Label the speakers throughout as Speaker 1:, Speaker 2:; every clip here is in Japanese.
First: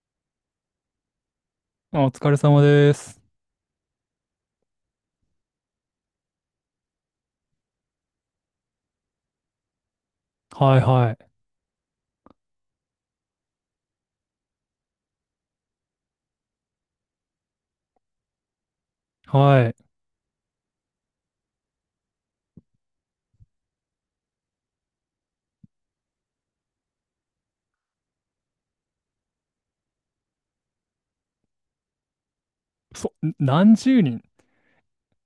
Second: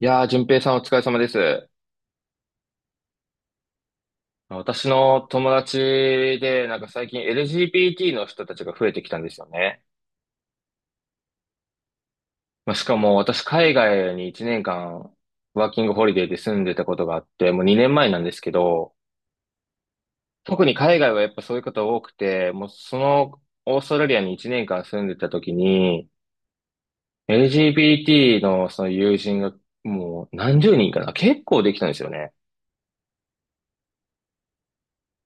Speaker 1: いやー、淳平さんお疲れ様です。
Speaker 2: あ、お疲れ様です。
Speaker 1: 私の友達で、なんか最近 LGBT の人たちが増えてきたんですよね。
Speaker 2: はいはい。
Speaker 1: まあ、しかも私海外に1年間ワーキングホリデーで住んでたことがあって、もう2年前なんですけど、
Speaker 2: はい。
Speaker 1: 特に海外はやっぱそういう方多くて、もうそのオーストラリアに1年間住んでた時に、LGBT のその友人がもう何十人かな、結構できたんですよね。
Speaker 2: そ、何十人。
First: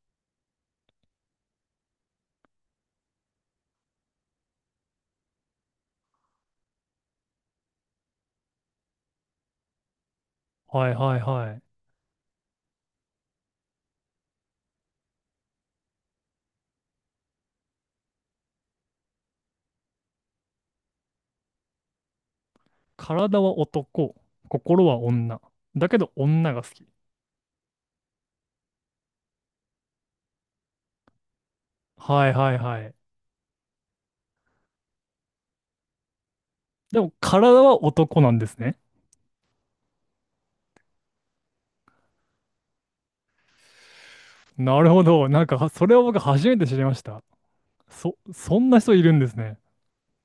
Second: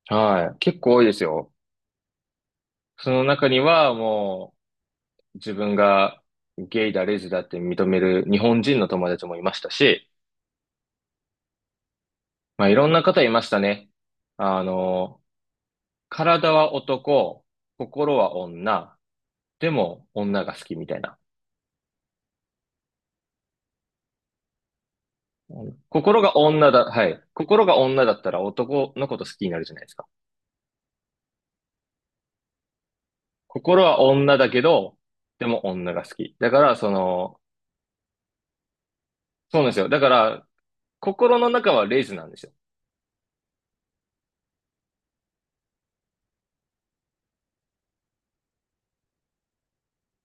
Speaker 1: はい。結構多いですよ。その中にはもう、自分がゲイだ、レズだって認める日本人の友達もいましたし、
Speaker 2: はいはいはい。
Speaker 1: まあ、いろんな方いましたね。あの、体は男、心は女、でも女が好きみたいな。
Speaker 2: 体は男、心は女。だけど
Speaker 1: 心が
Speaker 2: 女が
Speaker 1: 女
Speaker 2: 好
Speaker 1: だ、
Speaker 2: き。
Speaker 1: はい。心が女だったら男のこと好きになるじゃないですか。
Speaker 2: はいはいはい。
Speaker 1: 心は女だけど、でも女が好き。だから、そ
Speaker 2: でも
Speaker 1: の、
Speaker 2: 体は男なんですね。
Speaker 1: そうなんですよ。だから、心の中はレズなんですよ。
Speaker 2: なるほど。それを僕初めて知りました。そ、そんな人いるんですね。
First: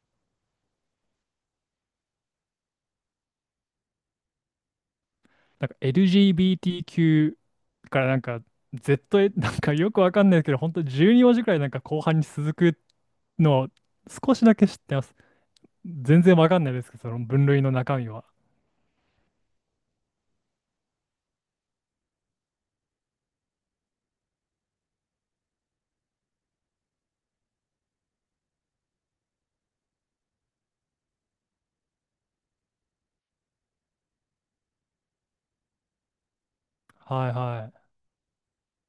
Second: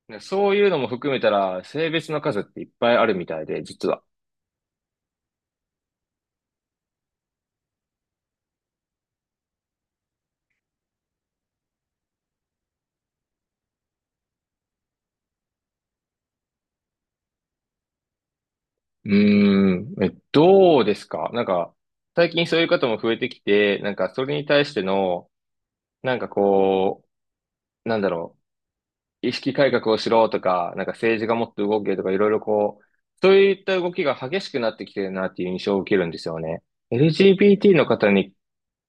Speaker 1: ねそういうのも含めたら、性別の数っていっぱいあるみたいで、実は。
Speaker 2: なんか LGBTQ からZ、よくわかんないですけど、本当12文字くらい後半に続くのを少しだけ知ってます。全然わかんないですけど、その分類の中身は。
Speaker 1: うーん、え、どうですかなんか、最近そういう方も増えてきて、なんか、それに対しての、なんかこう、なんだろう、意識改革をしろとか、なんか政治がもっと動けとか、いろいろこう、そういった動きが激しくなってきてるなっていう印象を受けるんですよね。
Speaker 2: はいは
Speaker 1: LGBT の
Speaker 2: い。
Speaker 1: 方に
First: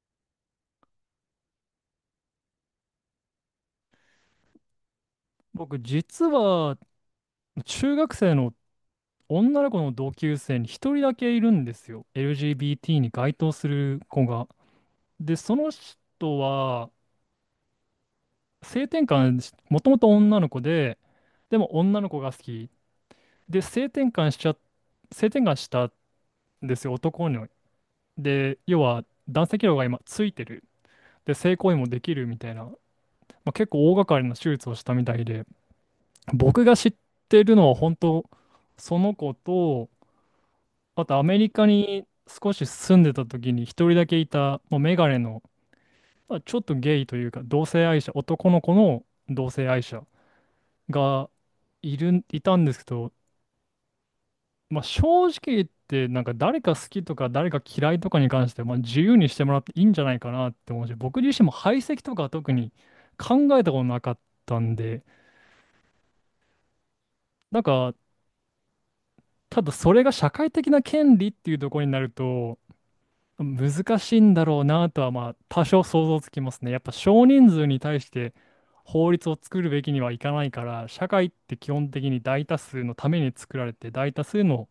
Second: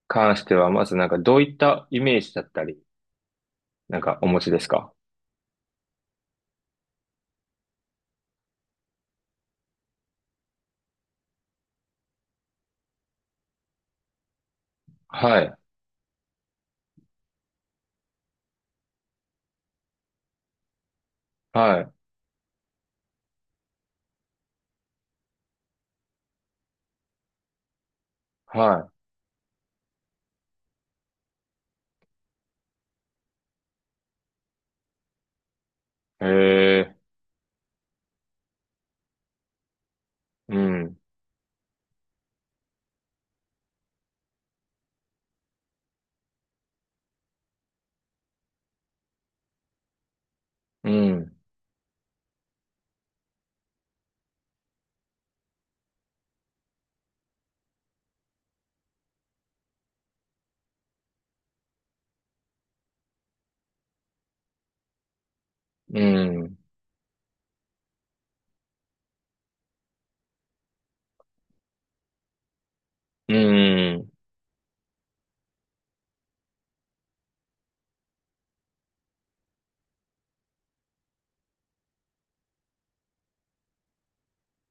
Speaker 1: 関しては、まずなんか、どういったイメージだったり、なんか、お持ちですか。
Speaker 2: 僕、実は、中学生の女の子の同級生に一人だけいるんですよ。LGBT に該当する子が。で、
Speaker 1: はい、
Speaker 2: その人は、性転換し、もともと女の子で、でも
Speaker 1: はい、
Speaker 2: 女の子が好き。で、性転換しちゃ、性転換したんですよ、男に。で、要
Speaker 1: は
Speaker 2: は男性器量が今ついてる。で、性行為もできるみたいな、まあ、結構大掛かりな手術をしたみたいで、
Speaker 1: い。へ
Speaker 2: 僕が知っ
Speaker 1: え、
Speaker 2: てるのは本当、その子と、
Speaker 1: うん、
Speaker 2: あとアメリカに少し住んでた時に一人だけいた、もうメガネの、まあ、ちょっとゲイというか、同性愛者、男の子の同性愛者
Speaker 1: う
Speaker 2: が
Speaker 1: ん、
Speaker 2: いる、いたんですけど、まあ、正直言って、誰か好きとか誰か嫌いとかに関して、まあ、自由にしてもらっていいんじゃないかなって思うし、僕自身も排斥とかは特に考えたことなかったんで、
Speaker 1: うん、
Speaker 2: なんか、ただそれが社会的な権利っていうところになると、
Speaker 1: う
Speaker 2: 難
Speaker 1: ん、
Speaker 2: しいんだろうなとはまあ多少想像つきますね。やっぱ少人数に対して法律を作るべきにはいかないから、社会って基本的に大多数のために作られて、大多数の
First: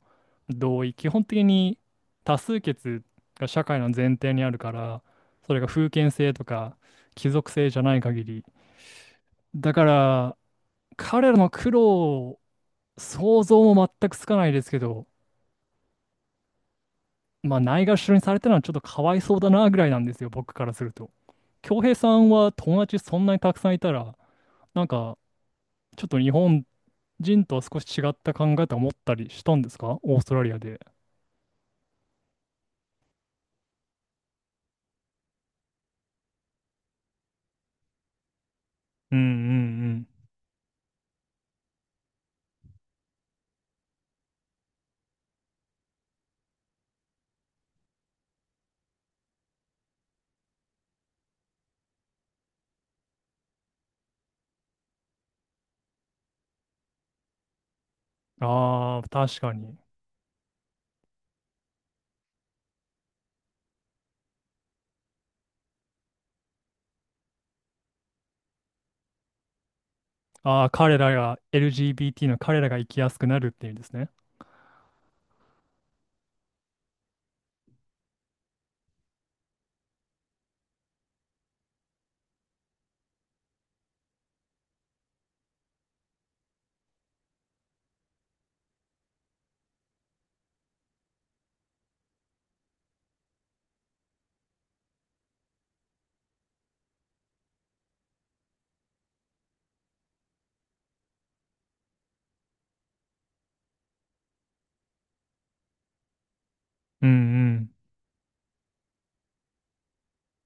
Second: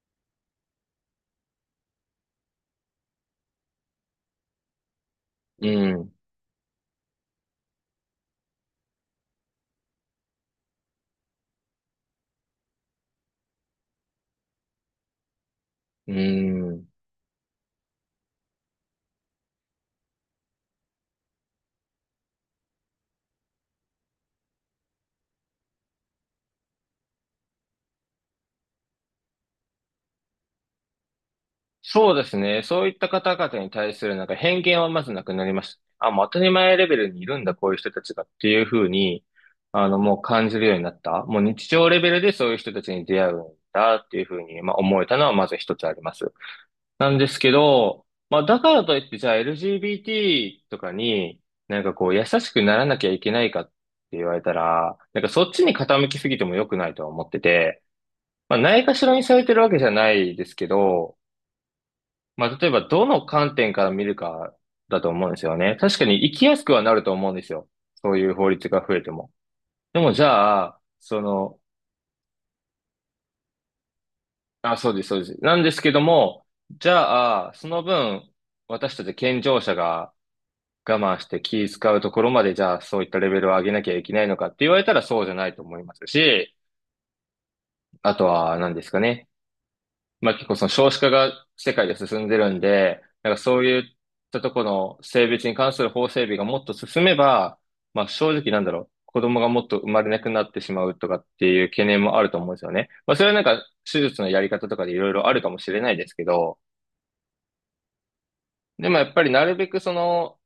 Speaker 2: 同意、基本的に多数決が社会の前提にあるから、それが
Speaker 1: う
Speaker 2: 封建
Speaker 1: ん。
Speaker 2: 制とか貴族制じゃない限り、だから彼らの苦労を想像も全くつかないですけど、
Speaker 1: うーん。
Speaker 2: まあ、ないがしろにされたのはちょっとかわいそうだなぐらいなんですよ、僕からすると。恭平さんは友達そんなにたくさんいたら、なんかちょっと日本人とは少し違った考え方を持ったりしたんですか、オーストラリアで。
Speaker 1: そうですね。そういった方々に対するなんか偏見はまずなくなりました。あ、もう当たり前レベルにいるんだ、こういう人たちがっていうふう
Speaker 2: うんう
Speaker 1: に、あの、
Speaker 2: ん。
Speaker 1: もう感じるようになった。もう日常レベルでそういう人たちに出会うんだっていうふうに、まあ、思えたのはまず一つあります。なんですけど、まあ、だからといって、じゃあ LGBT とかになんかこう優しくならなきゃいけないかって言われたら、なんかそっちに傾きすぎても良くないとは思ってて、
Speaker 2: うん。
Speaker 1: まあ、ないが
Speaker 2: ああ、
Speaker 1: しろにさ
Speaker 2: 確
Speaker 1: れ
Speaker 2: か
Speaker 1: てるわけ
Speaker 2: に。
Speaker 1: じゃないですけど、まあ、例えばどの観点から見るかだと思うんですよね。確かに生きやすくはなると思うんですよ。そういう法律が増えても。でもじ
Speaker 2: あ
Speaker 1: ゃ
Speaker 2: あ、
Speaker 1: あ、
Speaker 2: 彼ら
Speaker 1: そ
Speaker 2: が
Speaker 1: の、
Speaker 2: LGBT の、彼らが生きやすくなるっていうんですね。
Speaker 1: あ、そうです、そうです。なんですけども、じゃあ、その分、私たち健常者が我慢して気使うところまで、じゃあ、そういったレベルを上げなきゃいけないのかって言われたらそうじゃないと思いますし、あとは、何ですかね。まあ結構その少子化が世界で進んでるんで、なんかそういったところの性別に関する法整備がもっと進めば、まあ正直なんだろう、子供がもっと生まれなくなってしまうとかっていう懸念もあると思うんですよね。まあそれはなんか手術のやり方とかでいろいろあるかもしれないですけど、
Speaker 2: うんうん。
Speaker 1: でもやっぱりなるべくその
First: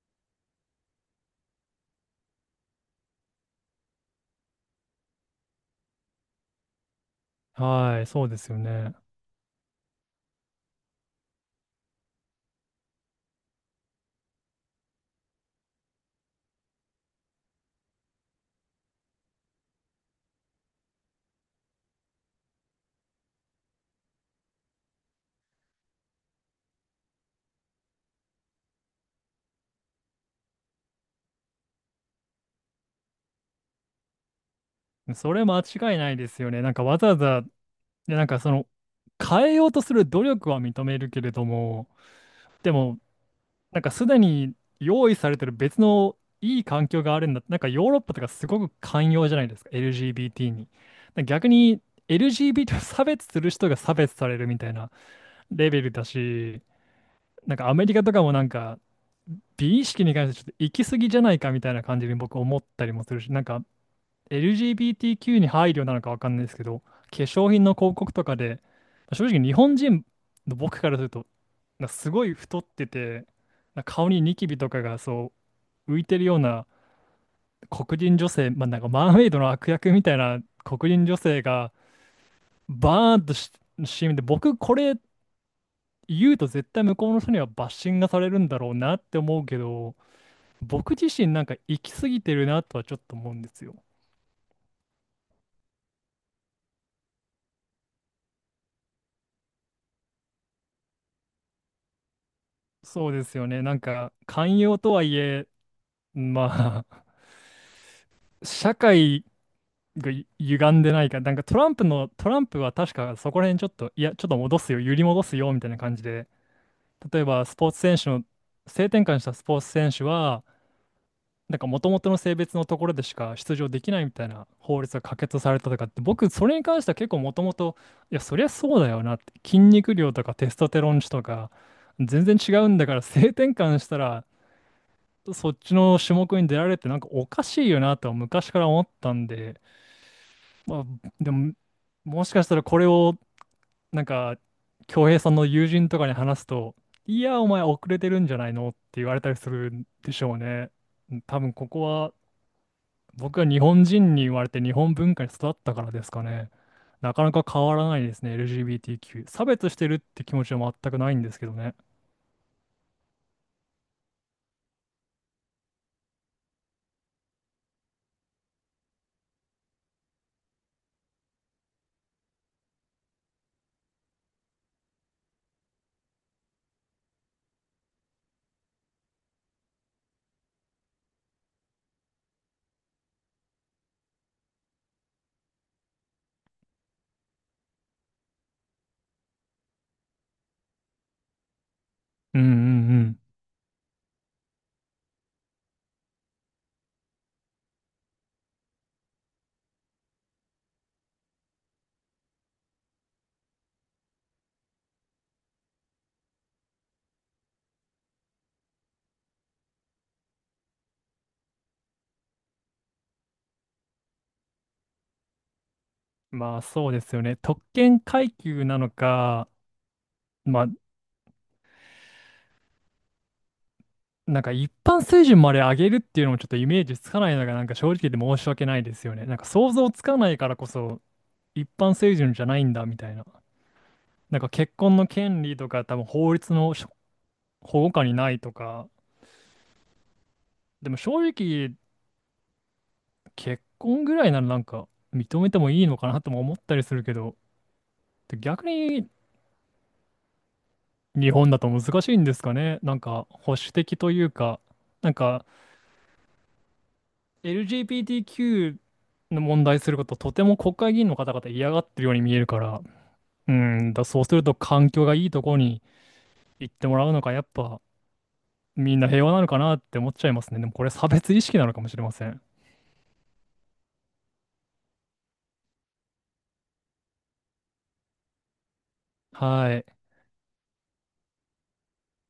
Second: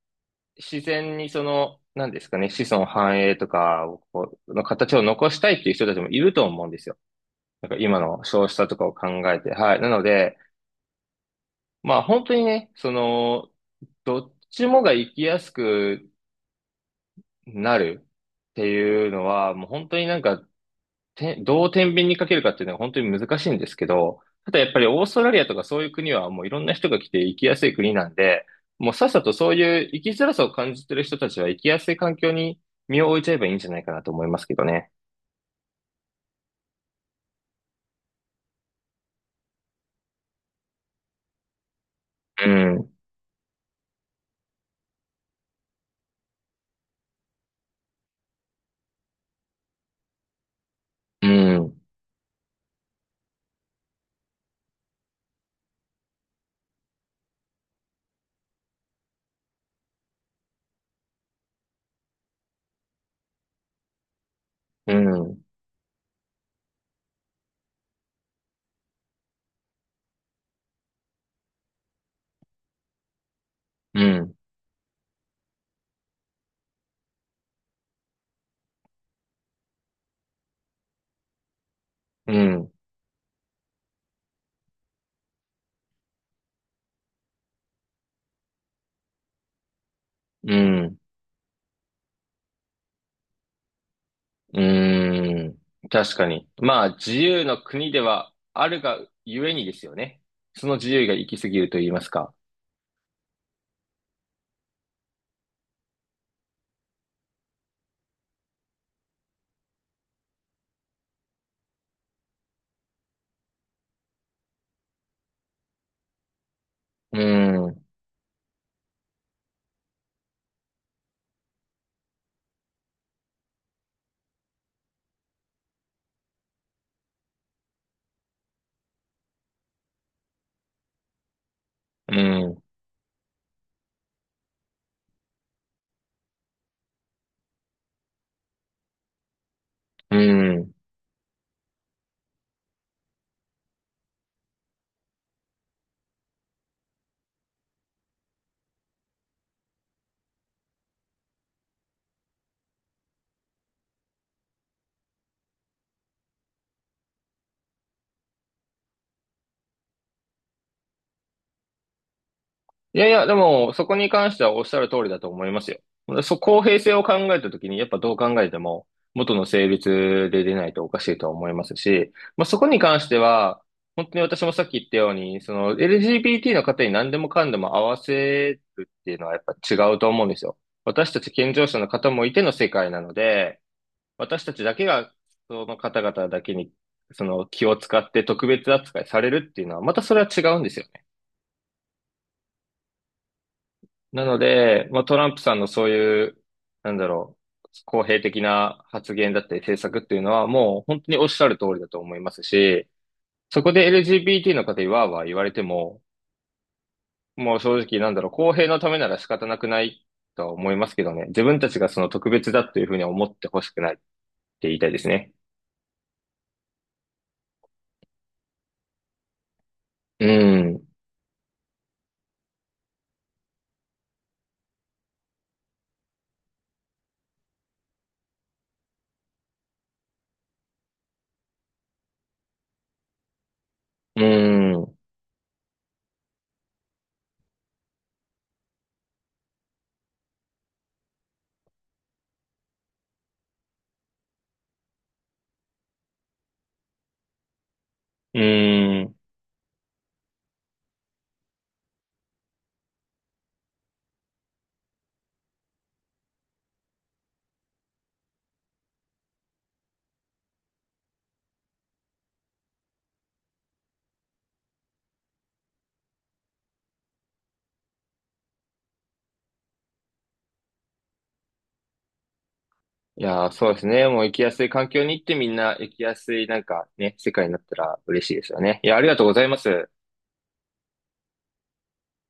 Speaker 1: 自然にその、なんですかね、子孫繁栄とかをこうの形を残したいっていう人たちもいると思うんですよ。なんか今
Speaker 2: はい、
Speaker 1: の
Speaker 2: そうで
Speaker 1: 少
Speaker 2: す
Speaker 1: 子
Speaker 2: よ
Speaker 1: 化とかを
Speaker 2: ね。
Speaker 1: 考えて。はい。なので、まあ本当にね、その、どっちもが生きやすくなるっていうのは、もう本当になんか、どう天秤にかけるかっていうのは本当に難しいんですけど、ただやっぱりオーストラリアとかそういう国はもういろんな人が来て生きやすい国なんで、もうさっさとそういう生きづらさを感じてる人たちは生きやすい環境に身を置いちゃえばいいんじゃないかなと思いますけどね。
Speaker 2: それ間違いないですよね。なんかわざわざ、で、変えようとする努力は認めるけれども、
Speaker 1: う
Speaker 2: で
Speaker 1: ん、
Speaker 2: も、すでに用意されてる別のいい環境があるんだ。なんかヨーロッパとかすごく寛容じゃないですか、LGBT に。だ
Speaker 1: う
Speaker 2: 逆
Speaker 1: ん、
Speaker 2: に LGBT を差別する人が差別されるみたいなレベルだし、アメリカとかも美意識に関してちょっと行き過ぎじゃないかみたいな感じに僕思ったりもするし、なんか
Speaker 1: う
Speaker 2: LGBTQ
Speaker 1: ん、
Speaker 2: に配慮なのかわかんないですけど、化粧品の広告とかで、正直日本人の僕からすると、なんかすごい太ってて、なんか
Speaker 1: う
Speaker 2: 顔に
Speaker 1: ん、
Speaker 2: ニキビとかがそう浮いてるような黒人女性、まあ、なんかマーメイドの悪役みたいな黒人女性が
Speaker 1: うん、
Speaker 2: バーンとし CM で、僕これ言うと絶対向こうの人にはバッシングがされるんだろうなって思うけど、
Speaker 1: う
Speaker 2: 僕
Speaker 1: ん。
Speaker 2: 自身なんか行き過ぎてるなとはちょっと思うんですよ。
Speaker 1: うーん。確かに。まあ、自由の国ではあるがゆえにですよね。その自由が行き過ぎると言いますか。
Speaker 2: そうですよね。なんか寛容とはいえ、まあ、社会がゆ歪んでないか、なんかトランプの、トランプは確かそこら辺ちょっと、いや、ちょっと戻すよ、揺り戻すよみたいな感じで、
Speaker 1: う
Speaker 2: 例えばス
Speaker 1: ー
Speaker 2: ポーツ
Speaker 1: ん。
Speaker 2: 選手の、性転換したスポーツ選手は、なんか元々の性別のところでしか出場できないみたいな法律が可決されたとかって、僕、それに関しては結構もともと、いや、そりゃそうだよなって、筋肉量とかテストステロン値とか、
Speaker 1: う
Speaker 2: 全然違
Speaker 1: ん。
Speaker 2: うんだから、性転換したら、そっちの種目に出られるってなんかおかしいよなとは昔から思ったんで、
Speaker 1: うん。
Speaker 2: まあ、でも、もしかしたらこれを、なんか、恭平さんの友人とかに話すと、いや、お前遅れてるんじゃないのって言われたりするんでしょうね。うん、多分ここは、僕は日本人に言われて日本文化に育ったからですかね。なかなか変わらないですね、LGBTQ。差別してるって気持ちは全くないんですけどね。
Speaker 1: いやいや、でも、そこに関してはおっしゃる通りだと思いますよ。公平性を考えたときに、やっぱどう考えても、元の性別で出ないとおかしいとは思いますし、まあ、そこに関しては、本当に私もさっき言ったように、その LGBT の方に何でもかんでも合わせるっていうのはやっぱ違うと思うんですよ。私たち健常者の方もいての世界なので、私たちだけが、その方々だけに、その気を使って特別扱いされるっていうのは、またそれは違うんですよ。
Speaker 2: うんうん。
Speaker 1: なので、まあ、トランプさんのそういう、なんだろう、公平的な発言だったり政策っていうのはもう本当におっしゃる通りだと思いますし、そこで LGBT の方にわーわー言われても、もう正直なんだろう、公平のためなら仕方なくないとは思いますけどね。自分たちがその特別だというふうには思ってほしくないって言いたいですね。
Speaker 2: うん。まあ、そうですよね。特権階級なのか、
Speaker 1: う
Speaker 2: まあ、
Speaker 1: ん、
Speaker 2: 一般水準まで上げるっていうのもちょっとイメージつかないのがなんか正直で申し訳ないですよね。なんか想像つかないからこそ一般水準じゃないんだみたいな。
Speaker 1: う
Speaker 2: なんか結
Speaker 1: ん、
Speaker 2: 婚の権利とか多分法律のしょ保護下にないとか。でも正直結婚ぐらいなら認めてもいいのかなとも思ったりするけど、
Speaker 1: う
Speaker 2: 逆に
Speaker 1: ん。
Speaker 2: 日本だと難しいんですかね。なんか保守的というか、なんか LGBTQ の問題することとても国会議員の方々嫌がってるように見えるから、うん、だそうすると環境がいいところに行ってもらうのか、やっぱみんな平和なのかなって思っちゃいますね。でもこれ差別意識なのかもしれません。
Speaker 1: いやー、そうですね。もう生きやすい環境に行ってみんな生きやすいなんかね、世界になったら嬉しいですよね。いや、ありがとうございま
Speaker 2: はい。
Speaker 1: す。